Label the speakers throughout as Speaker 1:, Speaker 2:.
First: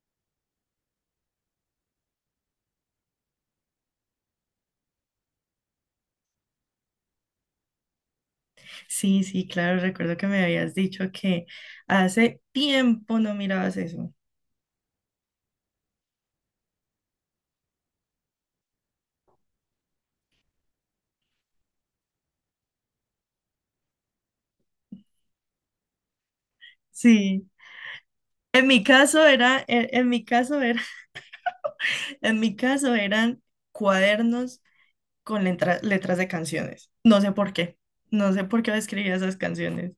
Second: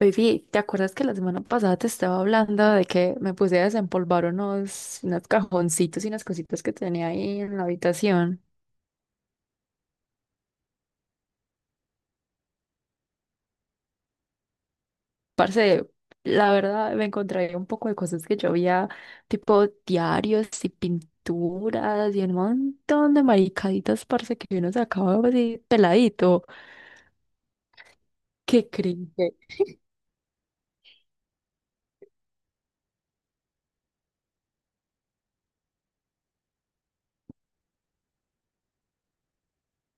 Speaker 1: Baby, ¿te acuerdas que la semana pasada te estaba hablando de que me puse a desempolvar unos cajoncitos y unas cositas que tenía ahí en la habitación?
Speaker 2: Sí, sí, claro, recuerdo que me habías dicho que hace tiempo no mirabas eso.
Speaker 1: Parce, la verdad me encontré un poco de cosas que yo había, tipo diarios y pinturas y un montón de maricaditas, parce, que uno sacaba así peladito.
Speaker 2: Sí. En
Speaker 1: Qué
Speaker 2: mi caso
Speaker 1: cringe.
Speaker 2: era, en mi caso era, en mi caso eran cuadernos con letras de canciones. No sé por qué. No sé por qué escribía esas canciones.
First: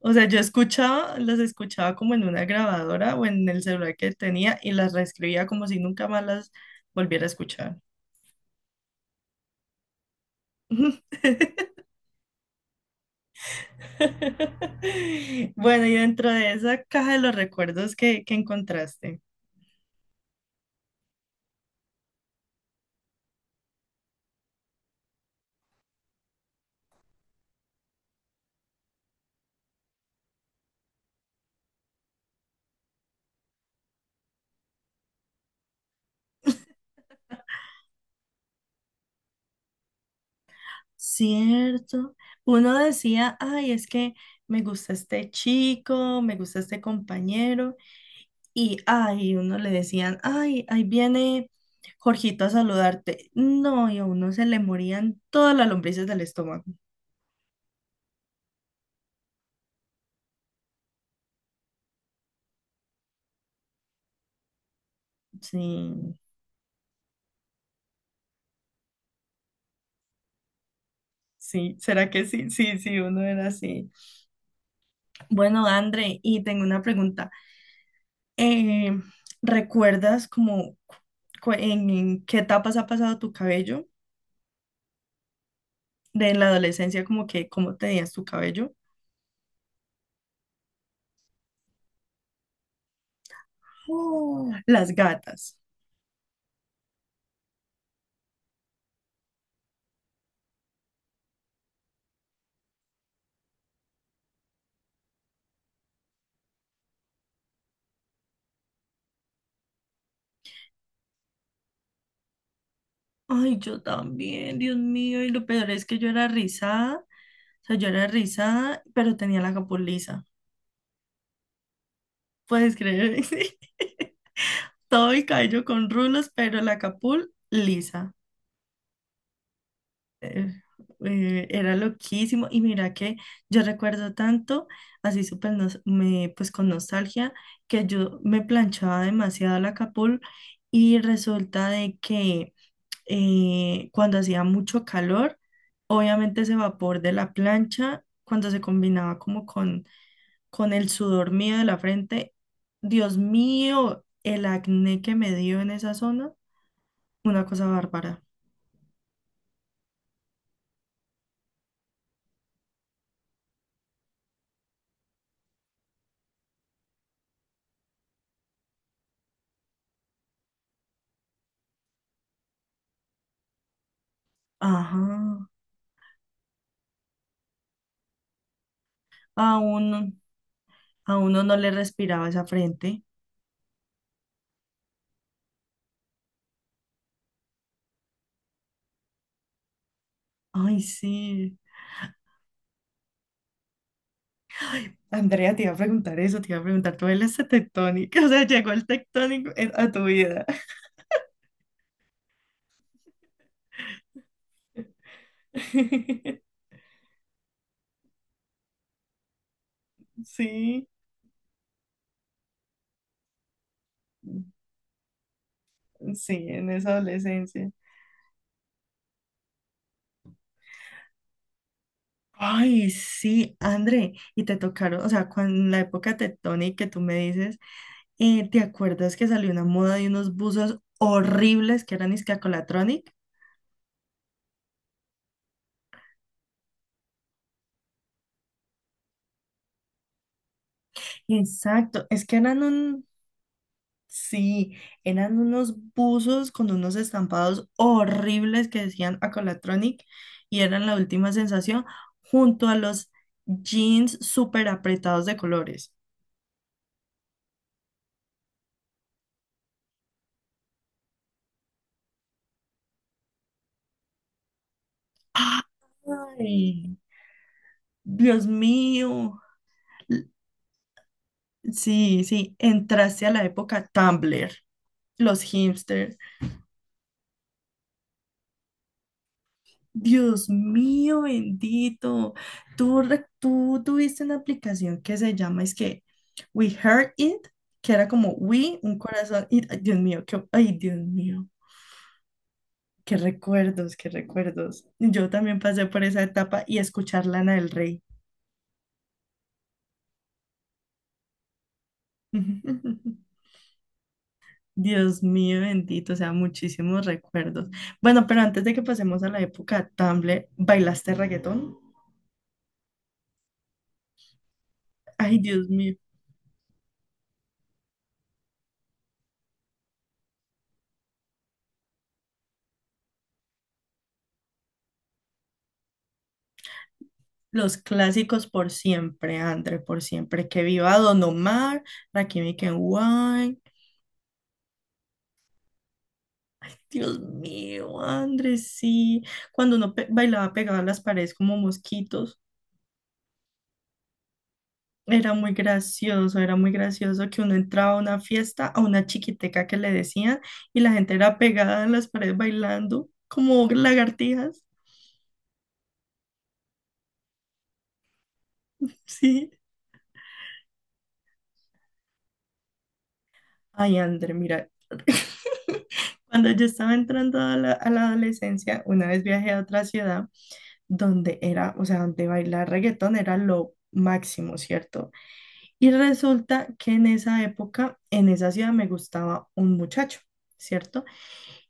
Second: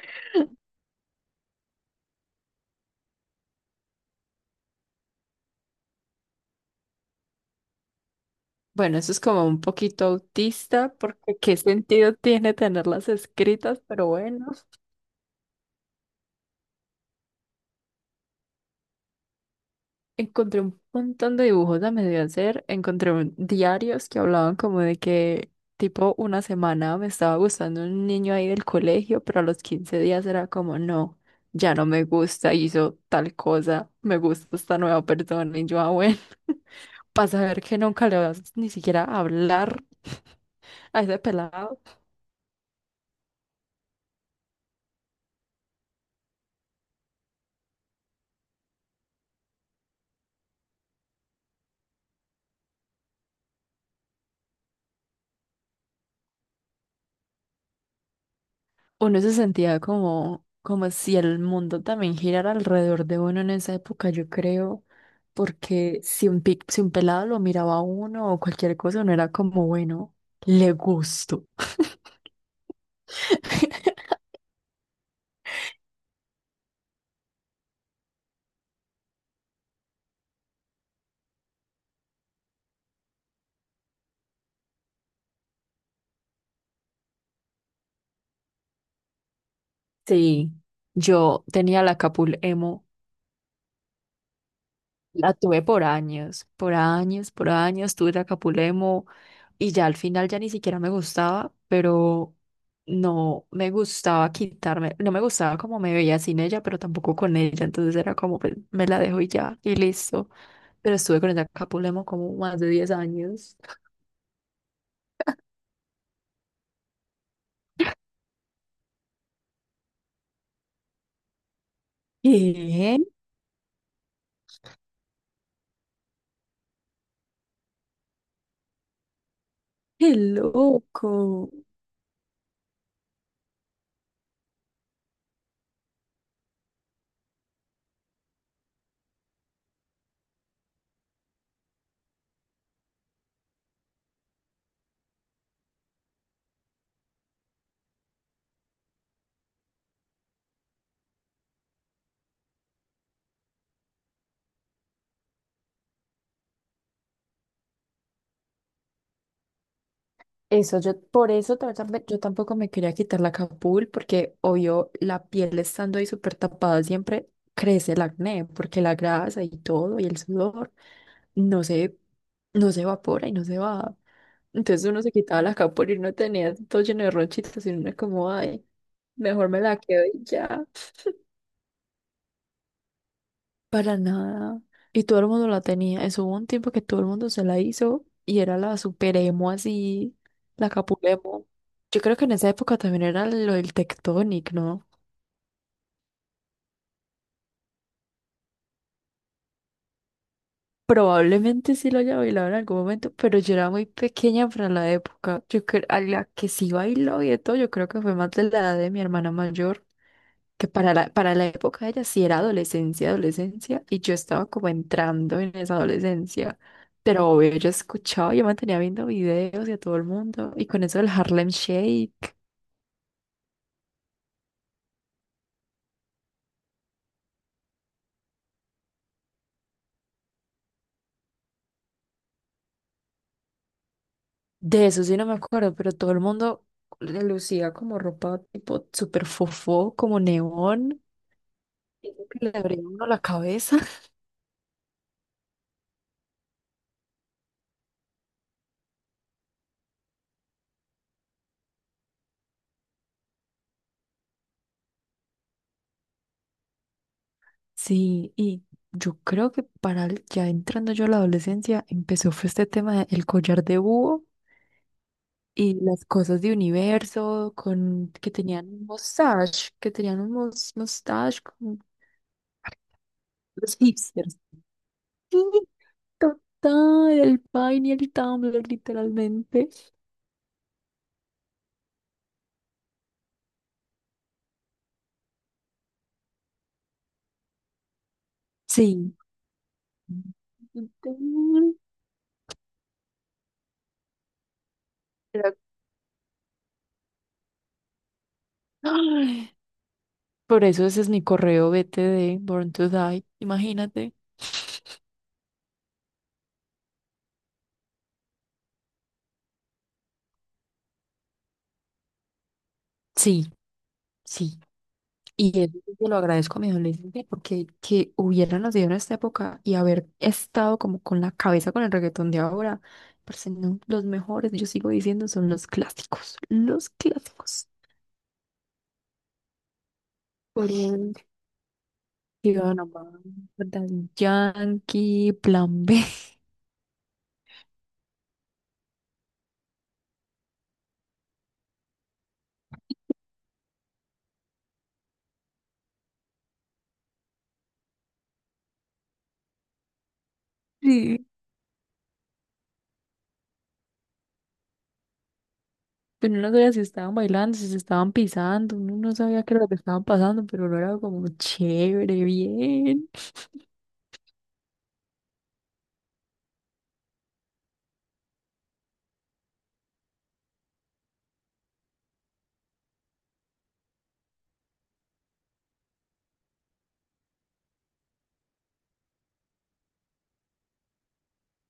Speaker 2: O sea, yo escuchaba, las escuchaba como en una grabadora o en el celular que tenía y las reescribía como si nunca más las volviera a escuchar.
Speaker 1: Bueno, eso es como un poquito autista, porque qué sentido tiene tenerlas escritas, pero bueno.
Speaker 2: Bueno, y dentro de esa caja de los recuerdos que encontraste,
Speaker 1: Encontré un montón de dibujos a medio hacer, encontré diarios que hablaban como de que tipo una semana me estaba gustando un niño ahí del colegio, pero a los 15 días era como, no, ya no me gusta, hizo tal cosa, me gusta esta nueva persona y yo, ah, bueno, para saber que nunca le vas ni siquiera a hablar a ese pelado.
Speaker 2: cierto, uno decía, ay, es que me gusta este chico, me gusta este compañero, y ay, uno le decían, ay, ahí viene Jorgito a saludarte. No, y a uno se le morían todas las lombrices del estómago.
Speaker 1: Uno se sentía como, como si el mundo también girara alrededor de uno en esa época, yo creo, porque
Speaker 2: Sí,
Speaker 1: si un pelado lo miraba a uno o cualquier cosa, uno era como, bueno, le gusto.
Speaker 2: sí, ¿será que sí? Sí, sí, uno era así. Bueno, André, y tengo una pregunta. eh, ¿Recuerdas como en qué etapas ha pasado tu cabello? De la adolescencia, como que cómo tenías tu cabello.
Speaker 1: Sí, yo tenía la capul emo.
Speaker 2: Oh, Las
Speaker 1: La
Speaker 2: gatas.
Speaker 1: tuve por años, por años, por años, tuve Acapulemo y ya al final ya ni siquiera me gustaba, pero no me gustaba quitarme, no me gustaba como me veía sin ella, pero tampoco con ella, entonces era como pues, me la dejo y ya, y listo. Pero estuve con el Acapulemo como más de 10 años.
Speaker 2: Ay, yo también, Dios mío. Y lo peor es que yo era rizada. O sea, yo era rizada, pero tenía la capul lisa. ¿Puedes
Speaker 1: ¿Qué?
Speaker 2: creer? Sí. Todo el cabello con rulos, pero la capul lisa.
Speaker 1: ¡Qué
Speaker 2: eh,
Speaker 1: loco!
Speaker 2: Era loquísimo y mira que yo recuerdo tanto, así pues con nostalgia, que yo me planchaba demasiado la capul y resulta de que cuando hacía mucho calor, obviamente ese vapor de la plancha, cuando se combinaba como con el sudor mío de la frente, Dios mío, el acné que me dio en esa zona, una cosa bárbara.
Speaker 1: Eso, yo por eso yo tampoco me quería quitar la capul porque obvio la piel estando ahí súper tapada siempre crece el acné porque la grasa y todo y el sudor no se, no se evapora y no se va. Entonces uno se quitaba
Speaker 2: Ajá.
Speaker 1: la capul y no tenía todo lleno de ronchitas y uno es como, ay, mejor me la quedo
Speaker 2: Aún.
Speaker 1: y ya.
Speaker 2: A uno no le respiraba esa frente.
Speaker 1: Para nada. Y todo el mundo la tenía. Eso hubo un tiempo que todo el mundo se la hizo y era la super emo así, la
Speaker 2: Ay,
Speaker 1: capulemo.
Speaker 2: sí.
Speaker 1: Yo creo que en esa época también era lo del Tectonic, ¿no?
Speaker 2: Ay, Andrea, te iba a preguntar eso, te iba a preguntar, ¿tú eres tectónica? O sea, llegó el tectónico a tu vida.
Speaker 1: Probablemente sí lo haya bailado en algún momento, pero yo era muy pequeña para la época. Yo creo, a la que sí bailó y de todo, yo creo que fue más de la edad de mi hermana mayor. Que
Speaker 2: Sí,
Speaker 1: para la época de ella sí era adolescencia, adolescencia, y yo estaba como entrando en esa
Speaker 2: sí,
Speaker 1: adolescencia.
Speaker 2: en esa
Speaker 1: Pero obvio, yo
Speaker 2: adolescencia.
Speaker 1: escuchaba, yo mantenía viendo videos y a todo el mundo, y con eso del Harlem Shake,
Speaker 2: Ay, sí, André, y te tocaron, o sea, cuando, en la época tectónica que tú me dices, ¿te acuerdas que salió una moda de unos buzos horribles que eran iscacolatronic?
Speaker 1: de eso sí no me acuerdo, pero todo el mundo le lucía como ropa tipo súper fofó, como neón,
Speaker 2: Exacto,
Speaker 1: y eso
Speaker 2: es que
Speaker 1: que le
Speaker 2: eran
Speaker 1: abría
Speaker 2: un,
Speaker 1: uno la cabeza.
Speaker 2: sí, eran unos buzos con unos estampados horribles que decían Acolatronic y eran la última sensación junto a los jeans súper apretados de colores.
Speaker 1: Sí, y yo creo que ya entrando yo a la adolescencia empezó fue este tema del collar de búho y las cosas de
Speaker 2: ¡Ay!
Speaker 1: universo, con que
Speaker 2: Dios
Speaker 1: tenían un
Speaker 2: mío.
Speaker 1: mustache, que tenían
Speaker 2: L-
Speaker 1: un mustache, con
Speaker 2: sí, sí, entraste a la
Speaker 1: los
Speaker 2: época
Speaker 1: hipsters.
Speaker 2: Tumblr, los
Speaker 1: Sí,
Speaker 2: hipsters.
Speaker 1: total, el Vine y el Tumblr, literalmente.
Speaker 2: Dios mío bendito, tú tuviste una aplicación que se llama, es que We Heard It, que era como We, un
Speaker 1: Sí.
Speaker 2: corazón, y, ay, Dios mío, qué, ay, Dios mío,
Speaker 1: Total.
Speaker 2: qué recuerdos, qué recuerdos. Yo
Speaker 1: Era-
Speaker 2: también pasé por esa etapa y escuchar Lana del Rey.
Speaker 1: Ay, por eso ese es mi correo BTD, Born to Die, imagínate.
Speaker 2: Dios mío bendito, o sea, muchísimos recuerdos. Bueno, pero antes de que pasemos a la época Tumblr, ¿bailaste reggaetón?
Speaker 1: Sí, sí.
Speaker 2: Ay,
Speaker 1: Y
Speaker 2: Dios
Speaker 1: eso sí
Speaker 2: mío.
Speaker 1: se lo agradezco a mi adolescente porque que hubiera nacido en esta época y haber estado como con la cabeza con el reggaetón de ahora, parce, no, los mejores, yo sigo diciendo, son los clásicos, los clásicos.
Speaker 2: Los clásicos por siempre, André, por siempre. Que
Speaker 1: Por
Speaker 2: viva
Speaker 1: el
Speaker 2: Don Omar, Rakim y Ken
Speaker 1: Iván Amado,
Speaker 2: Wine.
Speaker 1: Daddy Yankee, Plan B.
Speaker 2: Dios mío, André, sí. Cuando bailaba pegado a las paredes como mosquitos, era muy gracioso que uno entraba a una fiesta, a una chiquiteca que le decían, y la gente
Speaker 1: Sí.
Speaker 2: era pegada en las paredes bailando como lagartijas.
Speaker 1: Pero uno no sabía si estaban bailando, si se estaban pisando, uno no sabía
Speaker 2: Sí.
Speaker 1: qué era lo que estaban pasando, pero lo era como chévere, bien.
Speaker 2: Ay, André, mira. Cuando yo estaba entrando a la adolescencia, una vez viajé a otra ciudad. Donde era, o sea, donde bailar reggaetón era lo máximo, ¿cierto? Y resulta que en esa época, en esa ciudad me gustaba un muchacho, ¿cierto?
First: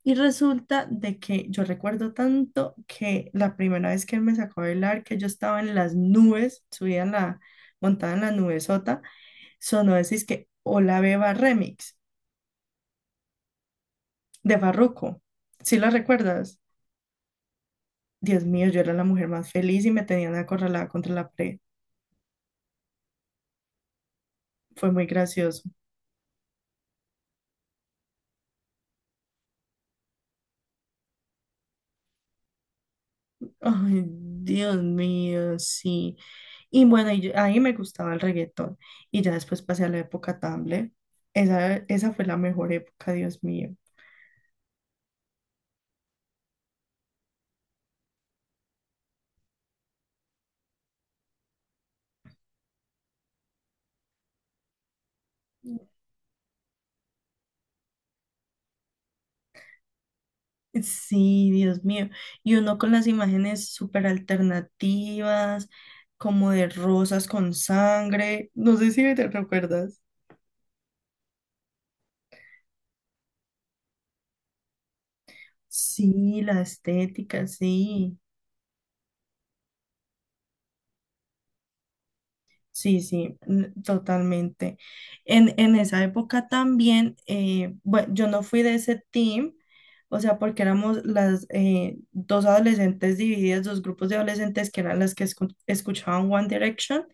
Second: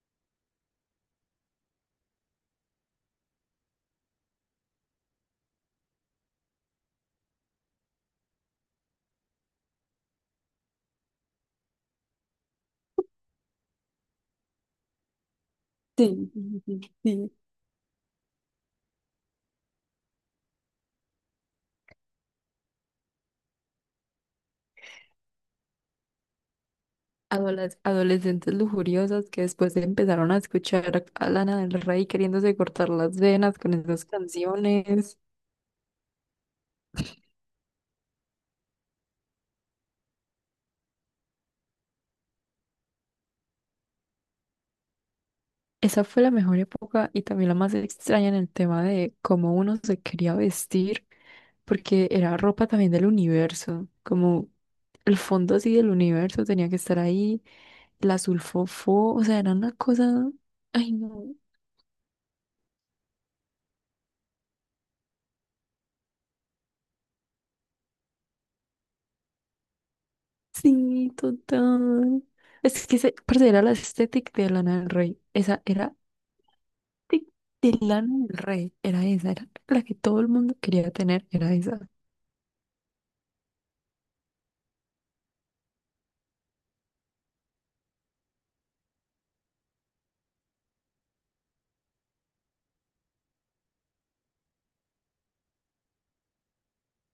Speaker 2: Y resulta de que yo recuerdo tanto que la primera vez que él me sacó a bailar, que yo estaba en las nubes, subía montada en la nube sota, sonó decís que Hola Beba Remix de Farruko. ¿Sí lo
Speaker 1: Sí,
Speaker 2: recuerdas?
Speaker 1: sí, sí, sí.
Speaker 2: Dios mío, yo era la mujer más feliz y me tenían acorralada contra la pared. Fue muy gracioso.
Speaker 1: Adoles- adolescentes lujuriosas que después empezaron a escuchar a Lana del Rey queriéndose cortar las venas con
Speaker 2: Ay,
Speaker 1: esas
Speaker 2: Dios
Speaker 1: canciones.
Speaker 2: mío, sí. Y bueno, ahí me gustaba el reggaetón. Y ya después pasé a la época Tumblr. Esa fue la mejor época, Dios mío.
Speaker 1: Esa fue la mejor época y también la más extraña en el tema de cómo uno se quería vestir, porque era ropa también del universo, como el fondo así del universo tenía que estar ahí, la sulfofo, o sea, era una cosa, ay no,
Speaker 2: Sí, Dios mío. Y uno con las imágenes súper alternativas, como de rosas con sangre. No sé si te recuerdas.
Speaker 1: sí, total. Es que se, parce, era la estética de Lana del Rey, esa era
Speaker 2: Sí, la
Speaker 1: de,
Speaker 2: estética,
Speaker 1: de Lana
Speaker 2: sí.
Speaker 1: del Rey, era esa, era la que todo el mundo quería tener, era esa.
Speaker 2: Sí, sí, totalmente. En esa época también, bueno, yo no fui de ese team, o sea, porque éramos las dos adolescentes divididas, dos grupos de adolescentes que eran las que escuchaban One Direction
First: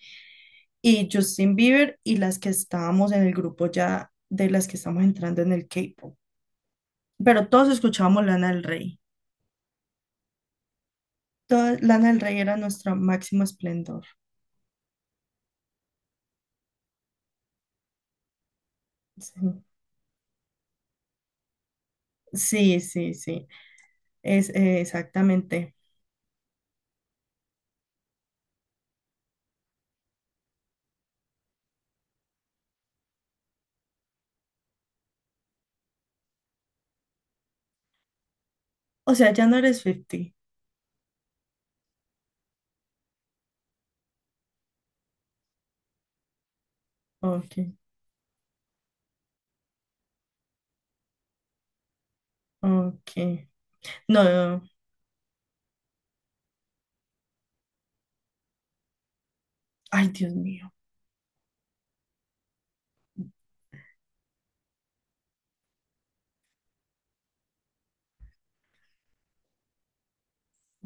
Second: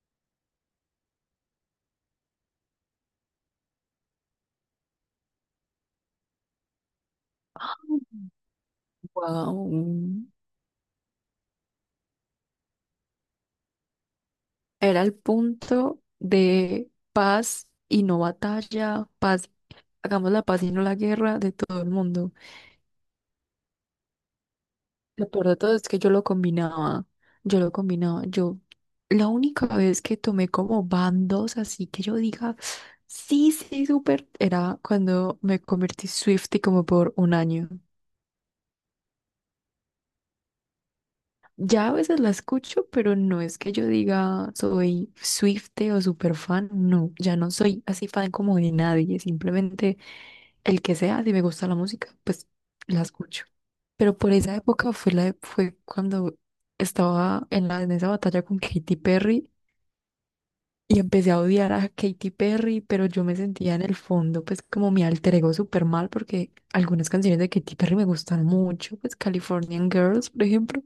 Speaker 2: y Justin Bieber y las que estábamos en el grupo ya de las que estamos entrando en el K-pop. Pero todos escuchábamos Lana del Rey.
Speaker 1: Wow.
Speaker 2: Lana del Rey era nuestra máximo esplendor.
Speaker 1: Era el punto de paz y no batalla, paz,
Speaker 2: Sí,
Speaker 1: hagamos la paz y no la guerra de todo el mundo.
Speaker 2: sí, sí, sí. Es,
Speaker 1: Lo peor de todo
Speaker 2: exactamente.
Speaker 1: es que yo la única vez que tomé como bandos, así que yo diga, sí, sí, súper, era cuando me convertí Swiftie como por un año.
Speaker 2: O sea, ya no eres 50.
Speaker 1: Ya a veces la escucho, pero no es que yo diga soy Swiftie o super fan, no, ya no
Speaker 2: Ok,
Speaker 1: soy así fan como de nadie, simplemente el que sea, si me gusta la música, pues la
Speaker 2: ok.
Speaker 1: escucho. Pero
Speaker 2: No,
Speaker 1: por
Speaker 2: no,
Speaker 1: esa
Speaker 2: no.
Speaker 1: época fue fue cuando estaba en la, en esa batalla con Katy Perry
Speaker 2: Ay, Dios mío.
Speaker 1: y empecé a odiar a Katy Perry, pero yo me sentía en el fondo pues como mi alter ego súper mal porque algunas canciones de Katy Perry me gustan mucho, pues Californian Girls, por ejemplo.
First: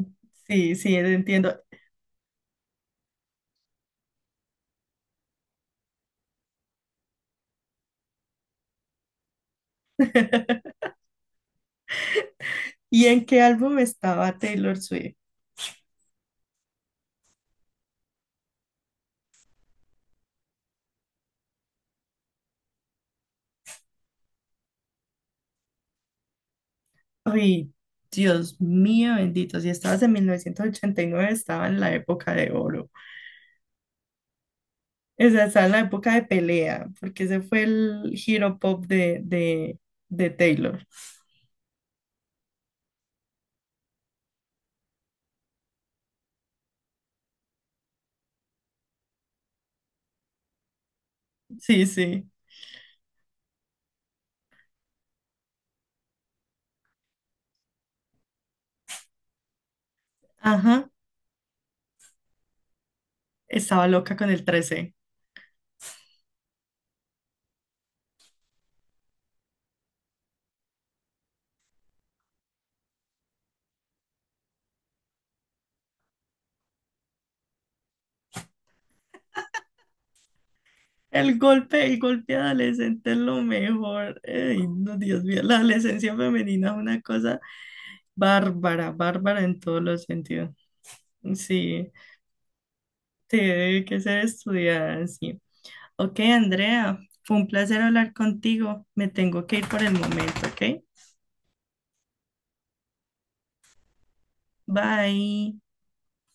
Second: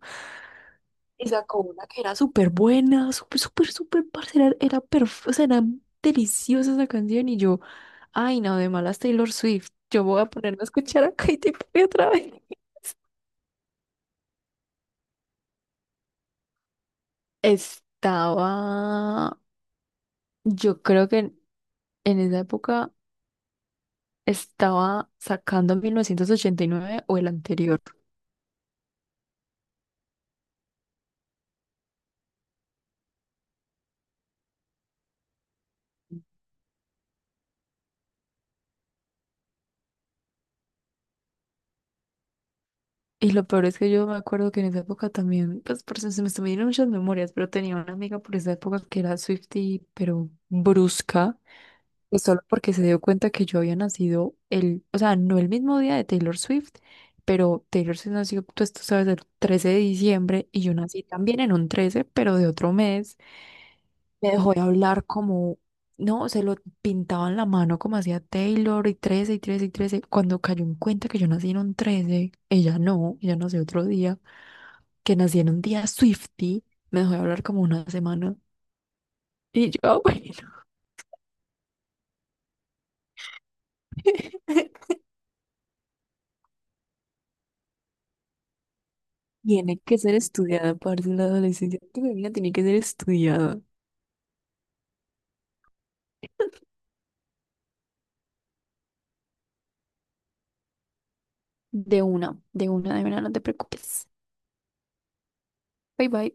Speaker 2: Sí, sí,
Speaker 1: Y
Speaker 2: entiendo.
Speaker 1: sacó una que era súper buena, súper, súper, súper, parcera, era, perfecta, o sea, era deliciosa esa canción y yo, ay, no, de malas Taylor Swift, yo voy a ponerme a escuchar a Katy Perry otra vez.
Speaker 2: ¿Y en qué álbum estaba Taylor Swift?
Speaker 1: Estaba, yo creo que en esa época estaba sacando 1989 o el
Speaker 2: Ay,
Speaker 1: anterior.
Speaker 2: Dios mío, bendito. Si estabas en 1989, estaba en la época de oro. O sea, estaba en la época de pelea, porque ese fue el giro pop de Taylor.
Speaker 1: Y lo peor es que yo me acuerdo que en esa época también, pues por eso se me están viniendo muchas memorias, pero tenía una amiga por esa época que era Swiftie, pero brusca.
Speaker 2: Sí,
Speaker 1: Y
Speaker 2: sí.
Speaker 1: solo porque se dio cuenta que yo había nacido el, o sea, no el mismo día de Taylor Swift, pero Taylor Swift nació, pues tú sabes, el 13 de diciembre y yo
Speaker 2: Ajá.
Speaker 1: nací también en un 13, pero de otro mes.
Speaker 2: Estaba loca con
Speaker 1: Me
Speaker 2: el
Speaker 1: dejó de
Speaker 2: 13.
Speaker 1: hablar como, no, se lo pintaba en la mano como hacía Taylor y 13 y 13 y 13. Cuando cayó en cuenta que yo nací en un 13, ella no, ella nació otro día, que nací en un día Swiftie, me dejó de hablar como una semana. Y yo,
Speaker 2: El golpe adolescente es lo mejor. Ay no, Dios mío, la adolescencia femenina es una cosa bárbara, bárbara en
Speaker 1: tiene
Speaker 2: todos
Speaker 1: que
Speaker 2: los
Speaker 1: ser
Speaker 2: sentidos.
Speaker 1: estudiada, parte de la adolescencia.
Speaker 2: Sí,
Speaker 1: Tu bebida tiene que ser estudiada.
Speaker 2: tiene que ser estudiada, sí. Ok, Andrea, fue un placer hablar contigo. Me tengo que ir por el momento, ¿ok?
Speaker 1: De una, de una, de una, no te preocupes.
Speaker 2: Bye.
Speaker 1: Bye bye.